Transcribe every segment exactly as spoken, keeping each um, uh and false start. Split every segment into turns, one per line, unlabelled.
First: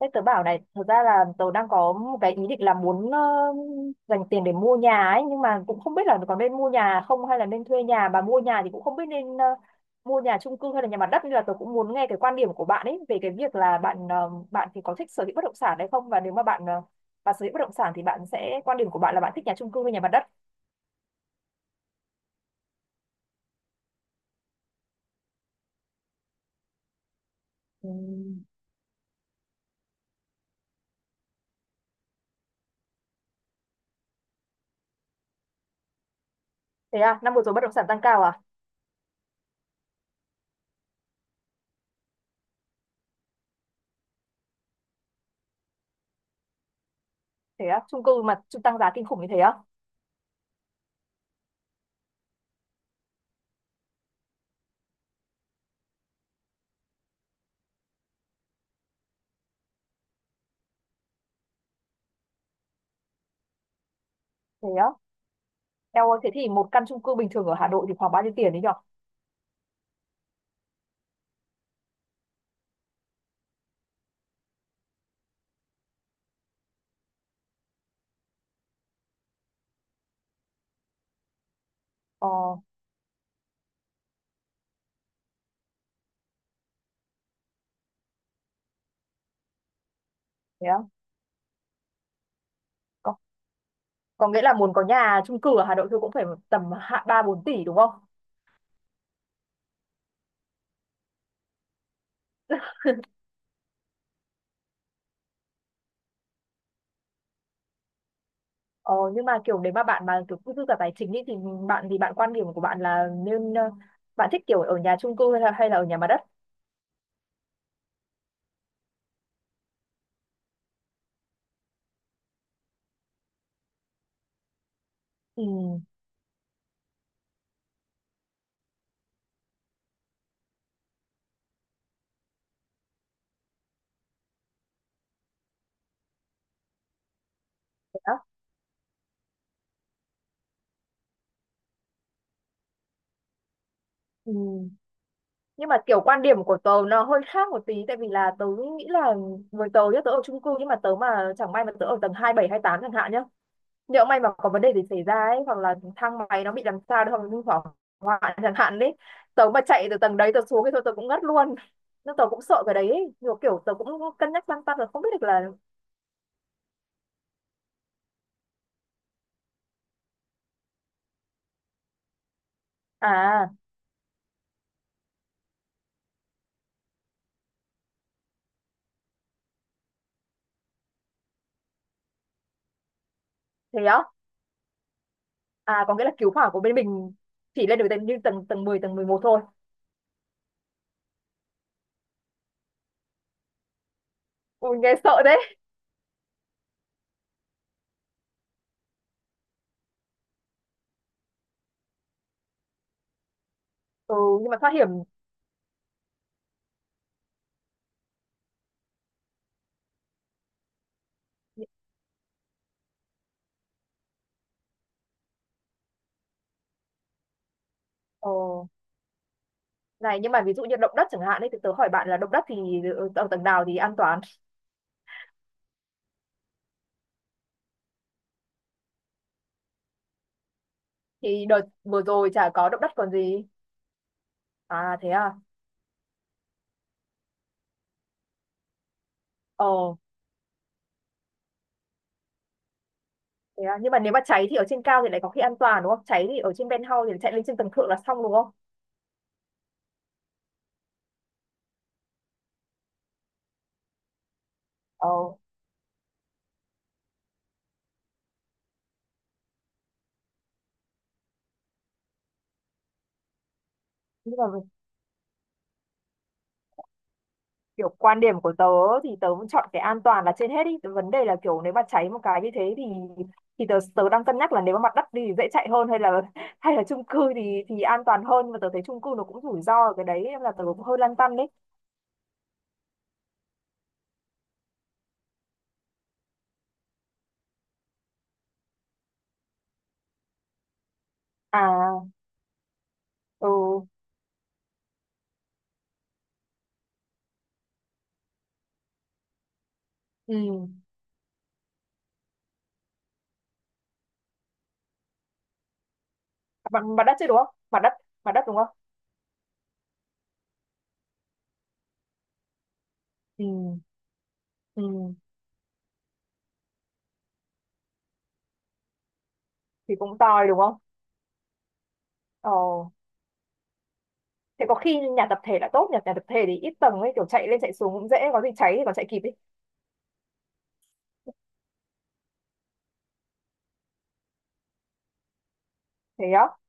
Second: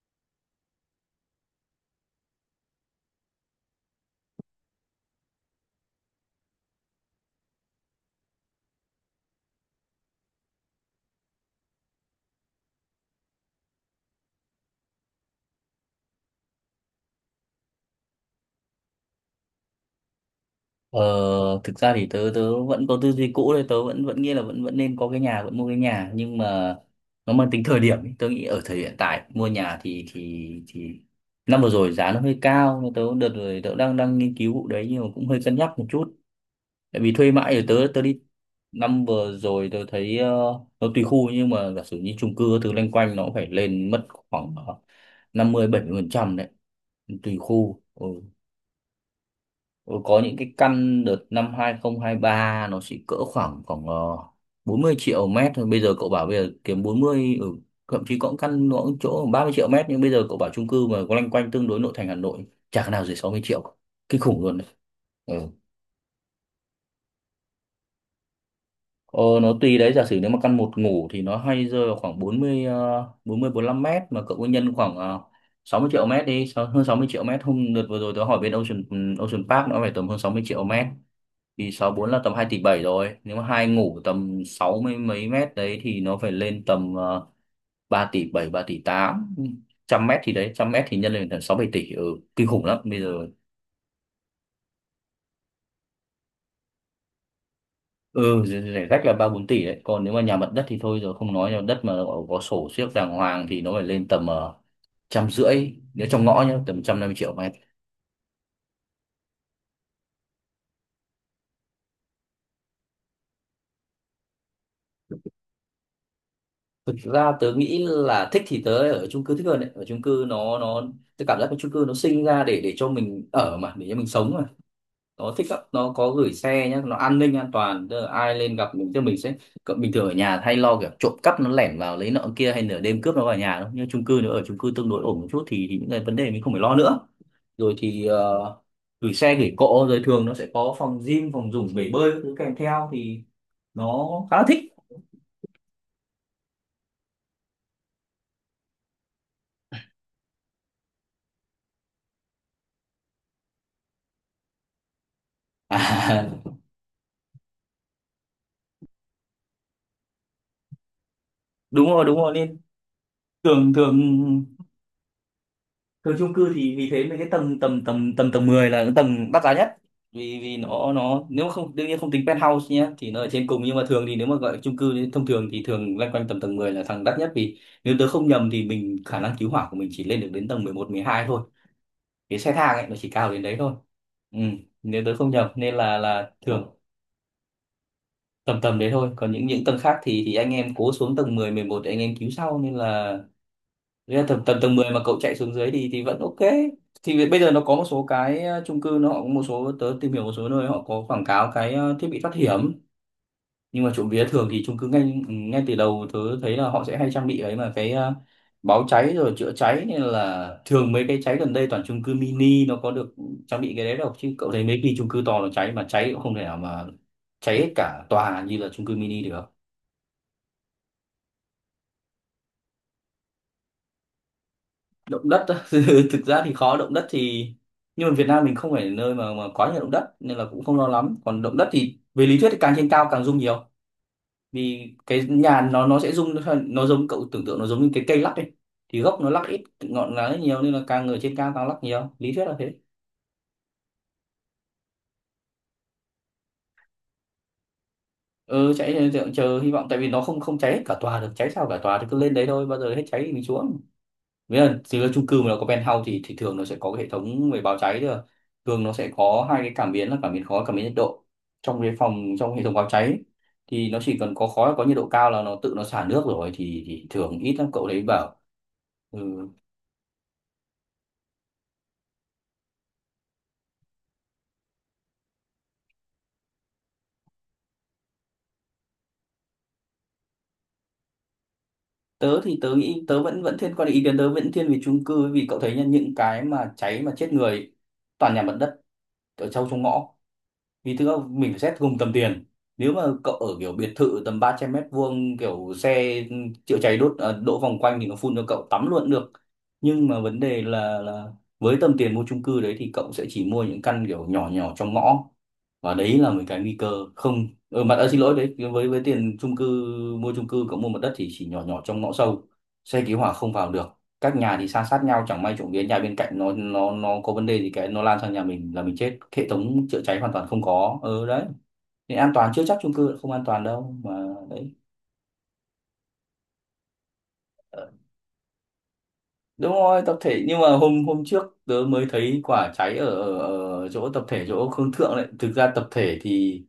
Thế tớ bảo này, thật ra là tớ đang có một cái ý định là muốn ờ, dành tiền để mua nhà ấy, nhưng mà cũng không biết là có nên mua nhà không hay là nên thuê nhà, mà mua nhà thì cũng không biết nên ờ, mua nhà chung cư hay là nhà mặt đất, nên là tớ cũng muốn nghe cái quan điểm của bạn ấy về cái việc là bạn ờ, bạn thì có thích sở hữu bất động sản hay không, và nếu mà bạn ờ, bạn sở hữu bất động sản thì bạn sẽ quan điểm của bạn là bạn thích nhà chung cư hay nhà mặt đất.
Ờ, thực ra thì tớ tớ vẫn có tư duy cũ đấy. Tớ vẫn vẫn nghĩ là vẫn vẫn nên có cái nhà, vẫn mua cái nhà, nhưng mà nó mang tính thời
Ừ.
điểm ấy. Tớ nghĩ ở thời hiện tại mua nhà thì thì thì năm vừa rồi giá nó hơi cao, nhưng tớ, đợt rồi tớ đang đang nghiên cứu vụ đấy, nhưng mà cũng hơi cân nhắc một chút,
Thế
tại vì
à,
thuê
năm vừa
mãi
rồi bất
thì
động
tớ
sản tăng
tớ đi.
cao à?
Năm vừa rồi tớ thấy ờ, nó tùy khu, nhưng mà giả sử như chung cư thứ loanh quanh nó cũng phải lên mất khoảng ờ, năm mươi bảy mươi phần trăm đấy, tùy
Thế á,
khu.
chung
Ừ.
cư mà chung tăng giá kinh khủng như thế á?
Ừ, có những cái căn đợt năm hai không hai ba nó chỉ cỡ khoảng khoảng ờ, bốn mươi triệu mét thôi. Bây giờ cậu bảo bây giờ kiếm bốn mươi, ừ, thậm chí có những căn nó cũng chỗ ba mươi triệu mét, nhưng bây giờ cậu bảo chung cư mà có loanh quanh tương đối nội thành Hà Nội chả cái nào dưới sáu mươi triệu. Kinh khủng luôn đấy.
Thế á.
Ừ.
Eo ơi, thế thì một căn chung cư bình thường ở Hà Nội thì khoảng bao nhiêu tiền đấy nhở?
Ờ, nó tùy đấy, giả sử nếu mà căn một ngủ thì nó hay rơi vào khoảng bốn mươi ờ, bốn lăm mét, mà cậu cứ nhân khoảng ờ, sáu mươi triệu mét đi, sáu- hơn sáu mươi triệu mét. Hôm đợt vừa rồi tớ hỏi bên Ocean ừ, Ocean Park nó phải tầm hơn sáu mươi triệu mét, thì sáu bốn là
Ờ.
tầm hai tỷ bảy rồi. Nếu mà hai ngủ tầm sáu mươi mấy mét đấy thì nó phải lên tầm uh, ba tỷ bảy, ba tỷ tám. Trăm mét thì đấy,
Thế
trăm
á.
mét thì nhân lên tầm sáu bảy tỷ. Ừ, kinh khủng lắm bây
có,
giờ.
có nghĩa là muốn có nhà chung cư ở Hà Nội thôi cũng phải tầm hạ ba bốn tỷ đúng không?
Ừ, rẻ rẻ rách là ba bốn tỷ đấy, còn nếu mà nhà mặt đất thì thôi rồi, không nói. Nhà mặt đất mà có, có sổ siếc đàng hoàng thì nó phải lên tầm ờ, trăm rưỡi, nếu trong ngõ nhá, tầm trăm năm mươi triệu mét.
ờ, nhưng mà kiểu nếu mà bạn mà kiểu cứ dư cả tài chính ý, thì bạn thì bạn quan điểm của bạn là nên, ờ, bạn thích kiểu ở nhà chung cư hay là, hay là ở nhà mặt đất?
Thực ra tớ nghĩ là thích thì tớ ở chung cư thích hơn đấy. Ở chung cư nó nó, tớ cảm giác cái chung cư nó sinh ra để để cho mình ở mà, để cho mình sống mà. Nó
Ừ,
thích lắm, nó có gửi xe nhá, nó an ninh an toàn, tức là ai lên gặp mình tức là mình sẽ, cậu- bình thường ở nhà hay lo kiểu trộm cắp nó lẻn vào lấy nợ kia, hay nửa đêm cướp nó vào nhà đâu. Nhưng chung cư, nếu ở chung cư tương đối ổn một chút thì, thì những cái vấn đề mình không phải lo nữa. Rồi
thế
thì
đó.
ờ, gửi xe gửi cộ, rồi thường nó sẽ có phòng gym, phòng dùng bể bơi các thứ kèm theo thì nó
Ừ.
khá là thích.
Nhưng mà kiểu quan điểm của tớ nó hơi khác một tí, tại vì là tớ nghĩ là với tớ nhá, tớ ở chung cư, nhưng mà tớ mà chẳng may mà tớ ở tầng hai bảy hai tám chẳng hạn nhá, nhỡ may mà có vấn đề gì xảy ra ấy, hoặc là thang
À,
máy nó bị làm sao đấy, hoặc là hư hỏng hoạn chẳng hạn đấy, tớ mà chạy từ tầng đấy tớ xuống thì thôi tớ cũng ngất luôn.
đúng rồi
Nên
đúng
tớ
rồi,
cũng
nên
sợ cái đấy ấy. Nhiều kiểu
thường
tớ cũng
thường
cân nhắc lăn tăn rồi, không biết được là.
thường chung cư thì vì thế mấy cái tầng tầm tầm tầm tầng mười là cái tầng đắt giá nhất. Vì vì nó nó nếu mà không, đương nhiên không tính penthouse nhé, thì nó ở trên
À,
cùng, nhưng mà thường thì nếu mà gọi chung cư thì thông thường thì thường loanh quanh tầm tầng mười là thằng đắt nhất. Vì nếu tớ không nhầm thì mình, khả năng cứu hỏa của mình chỉ lên được đến tầng mười một mười hai thôi, cái xe thang ấy nó chỉ cao đến đấy thôi.
thế á.
Ừ, nếu tớ không nhầm, nên
À, có
là
nghĩa là
là
cứu hỏa của
thường
bên mình chỉ lên được tầng, như tầng
tầm
tầng
tầm
mười,
đấy
tầng mười
thôi.
một
Còn
thôi.
những những tầng khác thì thì anh em cố xuống tầng mười mười một để anh em cứu sau, nên là. Thế là tầm tầm tầng
Ui
mười
nghe
mà cậu
sợ
chạy xuống
đấy.
dưới thì thì vẫn ok. Thì bây giờ nó có một số cái ờ, chung cư, nó cũng, một số tớ tìm hiểu một số nơi họ có quảng cáo cái ờ, thiết bị thoát hiểm. Nhưng mà trộm
Ừ,
vía thường
nhưng mà
thì
thoát
chung cư
hiểm.
ngay ngay từ đầu tớ thấy là họ sẽ hay trang bị ấy mà, cái ờ, báo cháy rồi chữa cháy. Nên là thường mấy cái cháy gần đây toàn chung cư mini, nó có được trang bị cái đấy đâu, chứ cậu thấy mấy cái chung cư to nó cháy mà, cháy cũng không thể nào mà cháy hết cả
Ờ,
tòa như là chung cư mini được.
này nhưng mà ví dụ như động đất chẳng hạn ấy, thì tớ hỏi bạn là động đất thì ở tầng nào thì an toàn?
Động đất á? Thực ra thì khó, động đất thì, nhưng mà Việt Nam mình không phải là nơi mà mà quá nhiều động đất nên là cũng không lo lắm. Còn
Thì
động
đợt
đất thì
vừa
về
rồi
lý thuyết
chả
thì
có
càng
động
trên
đất
cao
còn
càng rung
gì.
nhiều, vì
À thế
cái
à.
nhà nó nó sẽ rung. Nó giống, cậu tưởng tượng nó giống như cái cây lắc ấy, thì gốc nó lắc ít,
Ờ.
ngọn lá nhiều, nên là càng ở trên cao càng lắc nhiều, lý thuyết là thế.
Thế à? Nhưng mà nếu mà cháy thì ở trên cao thì lại có khi an toàn đúng không? Cháy thì ở trên penthouse thì chạy lên trên tầng thượng là xong đúng không?
Ừ, cháy chờ, chờ hy vọng, tại vì nó không không cháy hết cả tòa được. Cháy sao cả tòa thì cứ lên đấy thôi, bao giờ hết cháy thì mình xuống. Nghĩa là, thì là
Ờ,
chung cư mà nó có penthouse thì thì thường nó sẽ có cái hệ thống về báo cháy thôi à. Thường nó sẽ có hai cái cảm biến là cảm biến khói, cảm biến nhiệt độ trong cái phòng, trong hệ thống báo cháy, thì nó chỉ
nhưng
cần
mà
có khói, có nhiệt độ cao là nó tự nó xả nước rồi. Thì, thì thường ít lắm, cậu
kiểu
đấy
quan
bảo.
điểm của tớ thì
Ừ.
tớ vẫn chọn cái an toàn là trên hết đi. Vấn đề là kiểu nếu mà cháy một cái như thế thì thì tớ tớ đang cân nhắc là nếu mà mặt đất thì dễ chạy hơn, hay là hay là chung cư thì thì an toàn hơn, nhưng mà tớ thấy chung cư nó cũng rủi ro ở cái đấy, nên là tớ cũng hơi lăn tăn đấy.
Tớ thì tớ nghĩ tớ vẫn vẫn thiên, quan ý kiến tớ vẫn thiên về chung cư, vì cậu thấy nhá, những cái mà cháy mà chết người toàn nhà mặt đất ở sâu trong ngõ. Vì thực ra mình phải xét cùng
À,
tầm tiền, nếu mà cậu ở
ừ,
kiểu biệt thự tầm ba trăm mét vuông, kiểu xe chữa cháy đốt à, đỗ vòng quanh thì nó phun cho cậu tắm luôn cũng được. Nhưng mà vấn đề
ừ.
là là với tầm tiền mua chung cư đấy thì cậu sẽ chỉ mua những căn kiểu nhỏ nhỏ trong ngõ, và đấy là một cái nguy
Mặt, mặt
cơ.
đất chứ đúng
Không,
không? Mặt
ừ,
đất,
mặt à, xin
mặt
lỗi
đất đúng
đấy,
không?
với với tiền chung cư, mua chung cư, cậu mua mặt đất thì chỉ nhỏ nhỏ trong ngõ sâu, xe cứu hỏa
Ừ,
không vào được, các nhà thì san sát
ừ.
nhau, chẳng may trộm vía nhà bên cạnh nó nó nó có vấn đề gì cái nó lan sang nhà mình là mình chết, hệ thống
Thì
chữa
cũng
cháy hoàn toàn
tòi đúng
không
không?
có. Ừ đấy, nên an
Ờ.
toàn chưa chắc, chung cư không an toàn đâu mà.
Thế có
Đấy.
khi nhà tập thể là tốt, nhà nhà tập thể thì ít tầng ấy, kiểu chạy lên chạy
Ờ,
xuống cũng dễ, có gì cháy thì còn chạy kịp ấy.
Đúng rồi, tập thể, nhưng mà hôm hôm trước tớ mới thấy quả cháy ở, ở, ở chỗ tập thể chỗ Khương Thượng đấy. Thực ra tập thể
Thế á.
thì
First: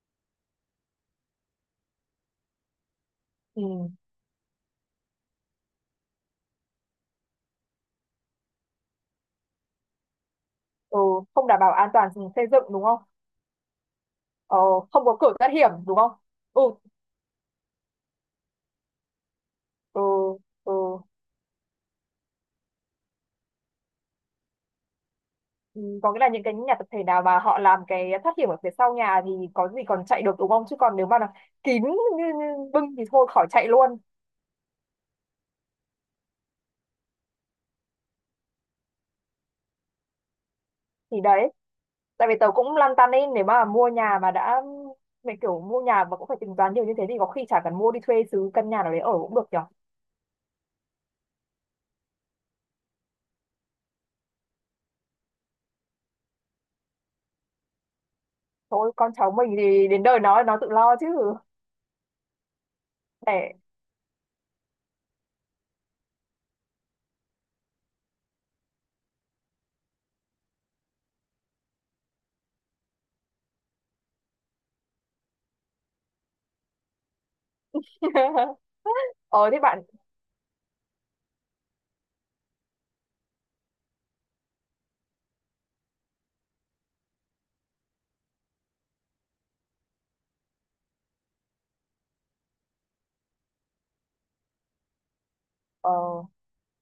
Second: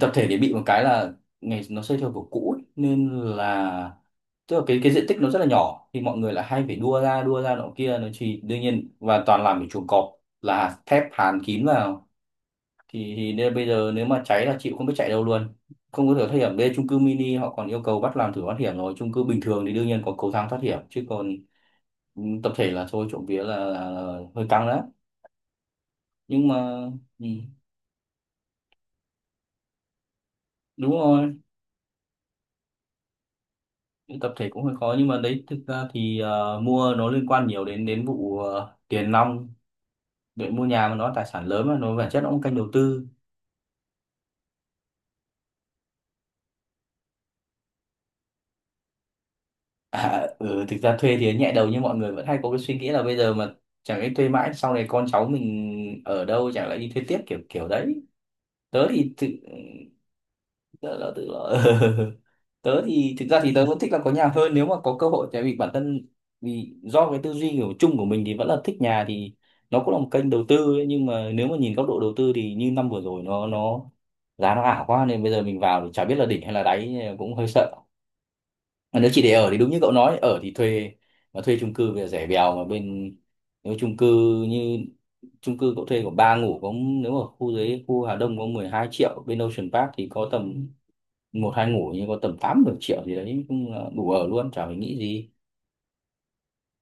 tập thể thì bị một cái là ngày nó xây theo kiểu cũ ấy, nên
Ừ.
là tức là cái cái diện tích nó rất là nhỏ, thì mọi người lại hay phải đua ra đua ra nọ kia, nó chỉ đương nhiên, và toàn làm cái chuồng cọp là
Ừ.
thép hàn
Không đảm
kín
bảo an
vào.
toàn xây dựng đúng không?
Thì, thì nên bây giờ nếu mà cháy là
Ờ,
chịu, không biết
không
chạy
có
đâu
cửa thoát
luôn,
hiểm đúng
không
không?
có được thoát hiểm.
Ừ.
Đây chung cư mini họ còn yêu cầu bắt làm thử thoát hiểm rồi, chung cư bình thường thì đương
Ừ.
nhiên có cầu thang thoát
Ừ.
hiểm chứ còn. Ừ, tập thể là thôi, trộm vía là, là, là hơi căng đấy.
Ừ, có nghĩa là những
Nhưng
cái nhà
mà
tập thể nào
ừ,
mà họ làm cái thoát hiểm ở phía sau nhà thì có gì còn chạy được đúng không, chứ
đúng
còn nếu mà là
rồi,
kín như, như bưng thì thôi khỏi chạy luôn.
tập thể cũng hơi khó, nhưng mà đấy, thực ra thì ờ, mua nó liên quan nhiều đến đến vụ ờ, tiền nong. Đội mua nhà mà, nó
Thì
tài sản
đấy,
lớn mà, nó bản chất
tại
nó
vì
cũng
tớ
kênh đầu
cũng lăn
tư.
tăn ấy, nếu mà mua nhà mà đã, mẹ kiểu mua nhà mà cũng phải tính toán nhiều như thế thì có khi chả cần mua, đi thuê xứ căn nhà nào đấy ở cũng được nhỉ.
À, ừ, thực ra thuê thì nhẹ đầu, nhưng mọi người vẫn hay có cái suy nghĩ là bây giờ mà, chẳng lẽ thuê mãi, sau này con cháu mình ở đâu, chẳng lẽ đi thuê tiếp, kiểu kiểu đấy. Tớ
Thôi con
thì tự
cháu mình thì đến đời nó nó tự lo
tớ
chứ.
là tự là Tớ thì thực ra thì
Để
tớ vẫn thích là có nhà hơn nếu mà có cơ hội, tại vì bản thân, vì do cái tư duy kiểu chung của mình thì vẫn là thích nhà. Thì nó cũng là một kênh đầu tư ấy, nhưng mà nếu mà nhìn góc độ đầu tư thì như năm vừa rồi nó nó giá nó ảo quá, nên bây giờ mình vào thì chả biết là đỉnh hay là đáy, cũng hơi sợ. Mà nếu chỉ để ở
ờ
thì
thế
đúng như
bạn.
cậu nói, ở thì thuê. Mà thuê chung cư bây giờ rẻ bèo, mà bên, nếu chung cư, như chung cư cậu thuê có ba ngủ có, nếu ở khu dưới, khu Hà Đông có mười hai triệu, bên Ocean Park thì có tầm một hai ngủ, nhưng có tầm tám mười triệu gì đấy cũng là đủ ở luôn chả phải nghĩ gì.
Ờ,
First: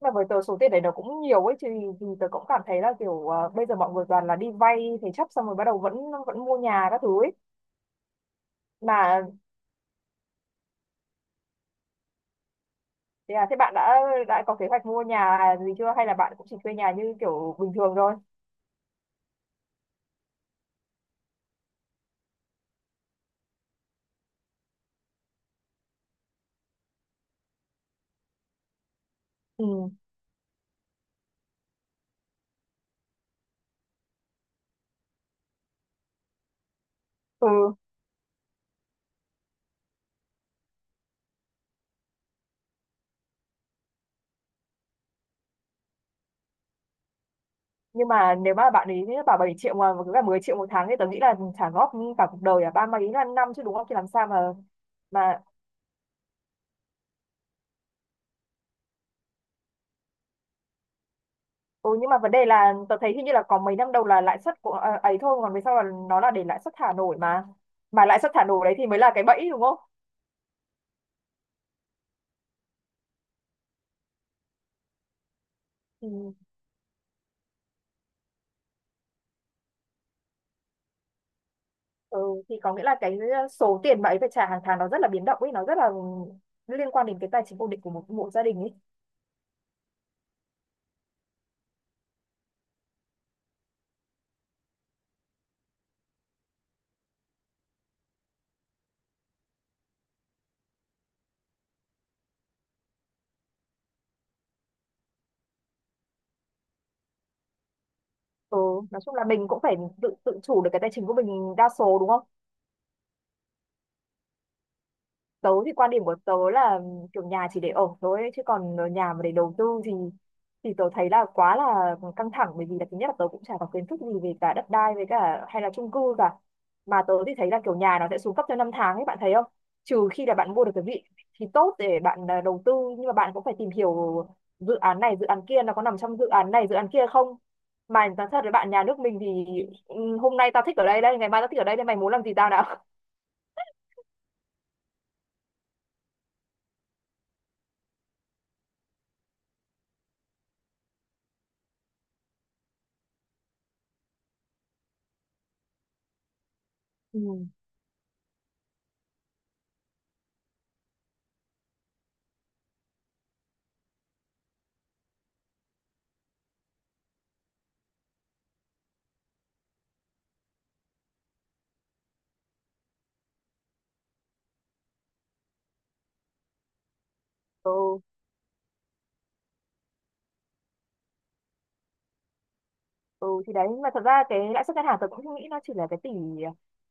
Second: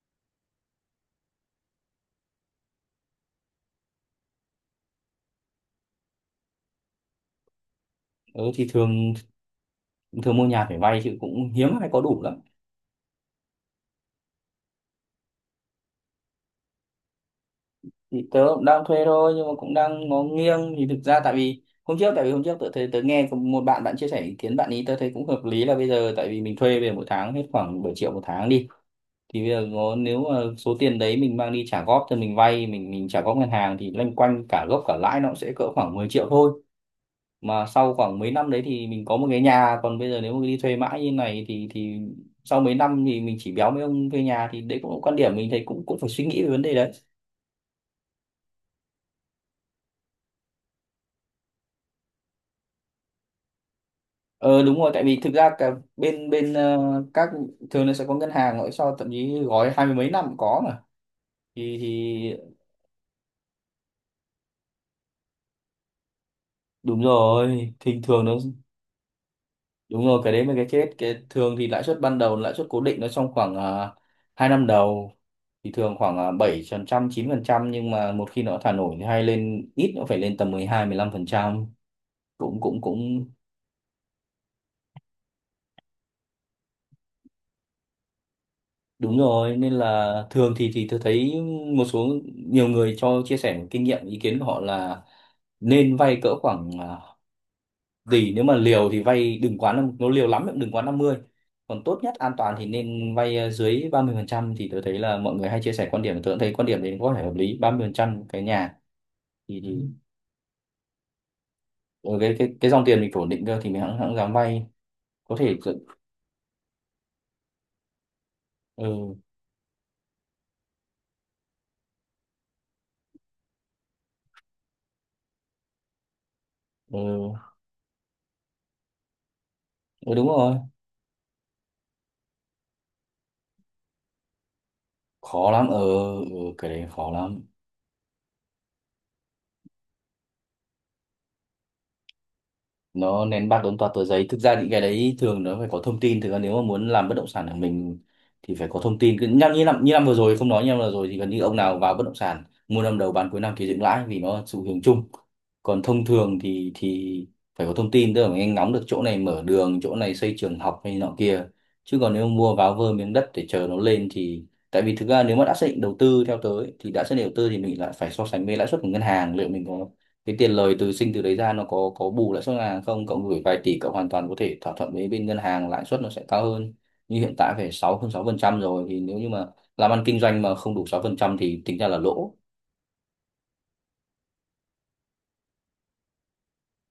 mà với tớ số tiền đấy nó cũng nhiều ấy chứ, thì tớ cũng cảm thấy là kiểu ờ, bây giờ mọi người toàn là đi vay thế chấp xong rồi bắt đầu vẫn vẫn mua nhà các thứ ấy.
Ừ, thì thường
Mà
thường mua nhà phải vay chứ cũng hiếm ai có đủ lắm.
thế à, thế bạn đã đã có kế hoạch mua nhà gì chưa, hay là bạn cũng chỉ thuê nhà như kiểu bình thường thôi?
Thì tớ cũng đang thuê thôi nhưng mà cũng đang ngó nghiêng. Thì thực ra tại vì hôm trước tại vì hôm trước tớ thấy tớ nghe có một bạn bạn chia sẻ ý kiến, bạn ý tớ thấy cũng hợp lý, là bây giờ tại vì mình thuê về mỗi tháng hết khoảng bảy triệu một tháng đi, thì bây giờ
Ừ.
ngó nếu mà số tiền đấy mình mang đi trả góp, cho mình vay mình mình trả góp ngân hàng, thì loanh quanh cả gốc cả lãi nó cũng sẽ cỡ khoảng mười triệu thôi, mà
Ừ.
sau khoảng mấy năm đấy thì mình có một cái nhà. Còn bây giờ nếu mà đi thuê mãi như này thì thì sau mấy năm thì mình chỉ béo mấy ông thuê nhà. Thì đấy cũng là một quan điểm, mình thấy cũng cũng phải suy nghĩ về vấn đề.
Nhưng mà nếu mà bạn ấy bảo bảy triệu mà cứ cả mười triệu một tháng thì tớ nghĩ là trả góp cả cuộc đời à, ba mấy là năm chứ đúng không, thì làm sao mà.
Ờ đúng rồi, tại vì thực
Mà.
ra cả bên bên ờ, các thường nó sẽ có ngân hàng gọi cho, thậm chí gói hai mươi mấy năm cũng có mà. thì
Ừ, nhưng mà vấn đề
thì
là tớ thấy hình như là có mấy năm đầu là lãi suất của, à, ấy thôi, còn về sau là nó là để lãi suất thả
đúng
nổi mà.
rồi, thì
Mà lãi
thường
suất
nó
thả nổi đấy thì mới là cái bẫy đúng không?
đúng rồi, cái đấy mới cái chết. Cái thường thì lãi suất ban đầu, lãi suất cố định nó trong khoảng uh, hai năm đầu, thì thường khoảng
Ừ.
uh, bảy phần trăm chín phần trăm, nhưng mà một khi nó thả nổi thì hay lên ít nó phải lên tầm mười hai mười hai phần trăm.
Ừ. Thì
cũng
có
cũng
nghĩa là cái
cũng
ờ, số tiền mà ấy phải trả hàng tháng nó rất là biến động ấy, nó rất là liên quan đến cái tài chính ổn định của một, một gia đình ấy.
Đúng rồi, nên là thường thì thì tôi thấy một số nhiều người cho chia sẻ kinh nghiệm ý kiến của họ là nên vay cỡ khoảng à, tỷ, nếu mà liều thì vay đừng quá năm- nó liều lắm thì cũng đừng quá năm mươi. Còn tốt nhất an toàn thì nên vay à, dưới ba mươi phần trăm. Thì tôi thấy là mọi người hay chia sẻ quan điểm, tôi cũng thấy quan điểm đấy có thể hợp lý, ba mươi phần trăm cái
Ừ,
nhà
nói chung là mình
thì
cũng phải
thì
tự tự chủ được cái tài chính của mình đa số đúng
ừ,
không?
cái cái cái dòng tiền mình ổn định cơ thì mình hẵng hẵng dám vay, có
Tớ
thể
thì
tự-
quan điểm của tớ là kiểu nhà chỉ để ở thôi ấy, chứ còn nhà
ừ,
mà để đầu tư thì thì tớ thấy là quá là căng thẳng, bởi vì là thứ nhất là tớ cũng chả có kiến thức gì về cả đất đai với cả hay là chung cư cả. Mà tớ thì
ừ,
thấy là kiểu nhà nó sẽ xuống cấp theo năm tháng ấy, bạn thấy không? Trừ
ừ
khi
đúng
là bạn
rồi,
mua được cái vị thì tốt để bạn à, đầu tư, nhưng mà bạn cũng phải tìm hiểu dự án này dự án
khó
kia,
lắm.
nó
ờ
có nằm trong
ừ,
dự án
ừ,
này
cái
dự
đấy
án kia
khó
không.
lắm.
Mà nói thật với bạn, nhà nước mình thì ừ, hôm nay tao thích ở đây đây, ngày mai tao thích ở đây đây, mày muốn làm gì tao nào.
Nó nén bạc đốn toạt tờ giấy. Thực ra những cái đấy thường nó phải có thông tin. Thực ra nếu mà muốn làm bất động sản của mình thì phải có thông tin, cứ nhắc như năm như năm vừa rồi không nói như năm vừa rồi thì gần như ông nào vào bất động sản mua năm đầu bán cuối năm thì dựng lãi, vì nó là xu hướng chung. Còn thông thường thì
Ừ.
thì phải có thông tin, tức là mình nhanh ngóng được chỗ này mở đường, chỗ này xây trường học hay nọ kia, chứ còn nếu mua váo vơ miếng đất để chờ nó lên thì tại vì thực ra nếu mà đã xác định đầu tư theo tới thì đã xác định đầu tư thì mình lại phải so sánh với lãi suất của ngân hàng, liệu mình có cái tiền lời từ sinh từ đấy ra nó có có bù lãi suất ngân hàng không. Cậu gửi vài tỷ, cậu hoàn toàn có thể thỏa thuận với bên ngân hàng lãi suất nó sẽ cao hơn, như hiện tại phải sáu
Ừ.
hơn sáu phần trăm rồi, thì nếu như mà làm ăn kinh doanh mà không đủ sáu phần trăm thì tính ra là lỗ.
Ừ thì đấy, nhưng mà thật ra cái lãi suất ngân hàng tôi cũng nghĩ nó chỉ là cái tỷ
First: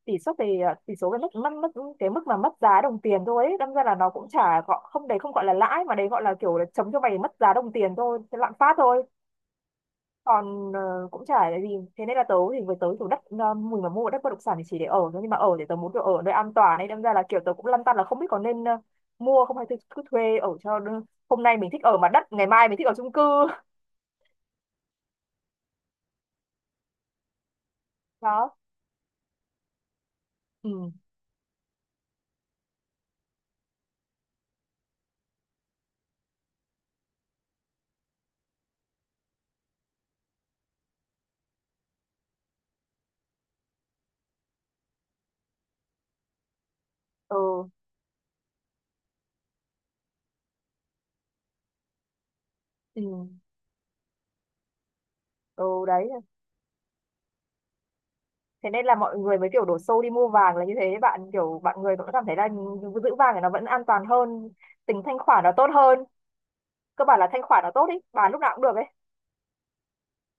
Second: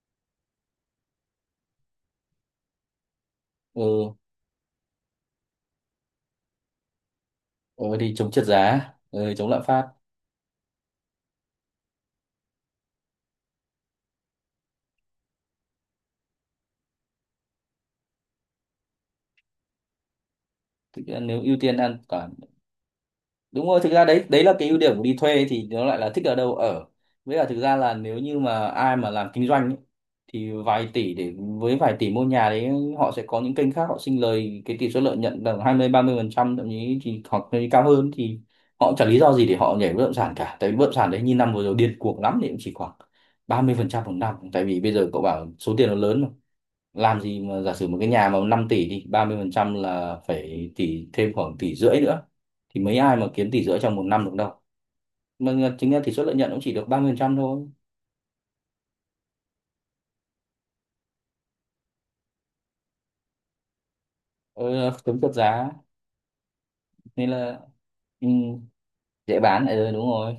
tỷ suất về, ờ, tỷ số, cái mức mất, mất cái mức mà mất giá đồng tiền thôi ấy. Đâm ra là nó
Ừ,
cũng chả gọi không, đấy không gọi là lãi, mà đấy gọi là kiểu là chống cho mày mất giá đồng
ừ
tiền
thì
thôi,
chống
thế
trượt
lạm phát
giá,
thôi.
ừ, chống lạm phát.
Còn ờ, cũng chả là gì. Thế nên là tớ thì với tớ chủ đất, ờ, mình mà mua đất bất động sản thì chỉ để ở thôi, nhưng mà ở thì tớ muốn được ở nơi an toàn ấy, đâm ra là kiểu tớ cũng lăn tăn là không biết có nên ờ, mua không, hay thì cứ thuê ở cho đỡ-
Thực ra nếu
hôm
ưu
nay mình
tiên
thích
an
ở mặt
ăn
đất, ngày mai mình thích ở chung cư.
đúng rồi, thực ra đấy, đấy là cái ưu điểm của đi thuê, thì nó lại là thích ở đâu ở. Với cả thực ra là nếu như
Đó.
mà ai mà làm kinh doanh ấy, thì vài
Ừ.
tỷ để, với vài tỷ mua nhà đấy, họ sẽ có những kênh khác họ sinh lời cái tỷ suất lợi nhuận tầm hai mươi ba mươi phần trăm thậm chí, thì hoặc là cao hơn thì họ cũng chẳng lý do gì để họ nhảy bất động sản cả. Tại vì bất động sản đấy như năm vừa rồi điên cuồng lắm thì cũng chỉ khoảng ba mươi phần trăm một năm. Tại vì bây giờ cậu bảo số tiền nó lớn mà, làm gì mà
Ừ.
giả sử một cái nhà mà năm tỷ thì ba mươi phần trăm là phải tỷ, thêm khoảng tỷ rưỡi nữa, thì mấy ai mà
Ừ.
kiếm tỷ rưỡi trong một năm được đâu. Mà
Ừ
chính ra
đấy,
tỷ suất lợi nhuận cũng chỉ được ba mươi phần trăm thôi.
thế nên là mọi người mới kiểu đổ xô đi mua vàng là như thế, bạn kiểu bạn người cũng cảm thấy là giữ vàng thì nó vẫn an toàn hơn,
Ừ,
tính
tính
thanh
trượt
khoản nó tốt
giá,
hơn, cơ bản là
nên
thanh
là
khoản nó tốt ý,
ừ,
bán lúc nào cũng được ấy.
dễ bán lại rồi đúng rồi.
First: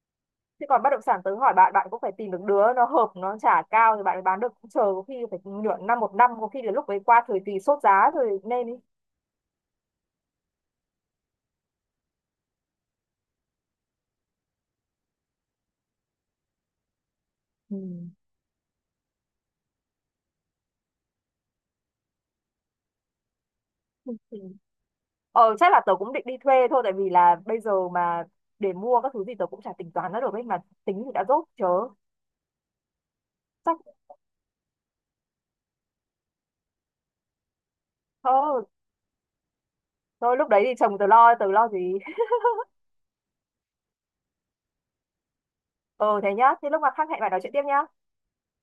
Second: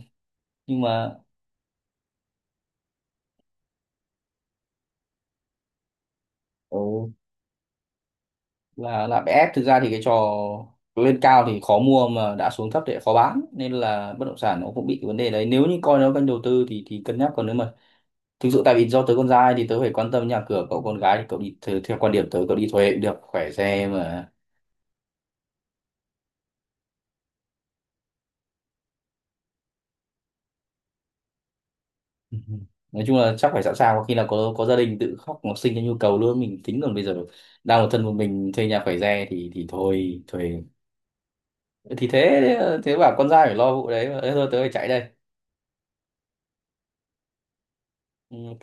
Chứ
Nhưng
còn bất động
mà
sản tớ hỏi bạn, bạn cũng phải tìm được đứa nó hợp nó trả cao thì bạn mới bán được, cũng chờ có khi phải nửa năm một năm, có khi đến lúc ấy
ừ,
qua thời kỳ sốt giá rồi nên ý.
là là bê ép, thực ra thì cái trò lên cao thì khó mua mà đã xuống thấp thì lại khó bán, nên là bất động sản nó cũng bị cái vấn đề đấy. Nếu như coi nó kênh đầu tư thì thì cân nhắc, còn nếu mà
Ừ.
thực sự tại vì do tớ con trai thì tớ phải quan tâm nhà cửa, cậu con gái thì cậu đi theo, theo quan điểm tớ cậu đi thuê cũng được khỏe xe
Ừ.
mà.
Ờ chắc là tớ cũng định đi thuê thôi, tại vì là bây giờ mà để mua các thứ gì tớ cũng chả tính toán ra được ấy, mà tính thì đã dốt chớ.
Nói chung là chắc phải sẵn
Chắc.
sàng, có khi nào có có gia đình tự khóc học sinh cho nhu cầu luôn mình tính, còn bây giờ đang một thân một mình thuê
Thôi.
nhà khỏe xe thì thì thôi
Thôi lúc
thuê.
đấy thì chồng tớ lo tớ lo gì.
Thì thế, thế bảo con trai phải lo vụ đấy mà. Thế thôi tớ phải chạy đây.
Ừ thế nhá, thế lúc mà khác hẹn bạn nói chuyện tiếp nhá.
Ừ, ok.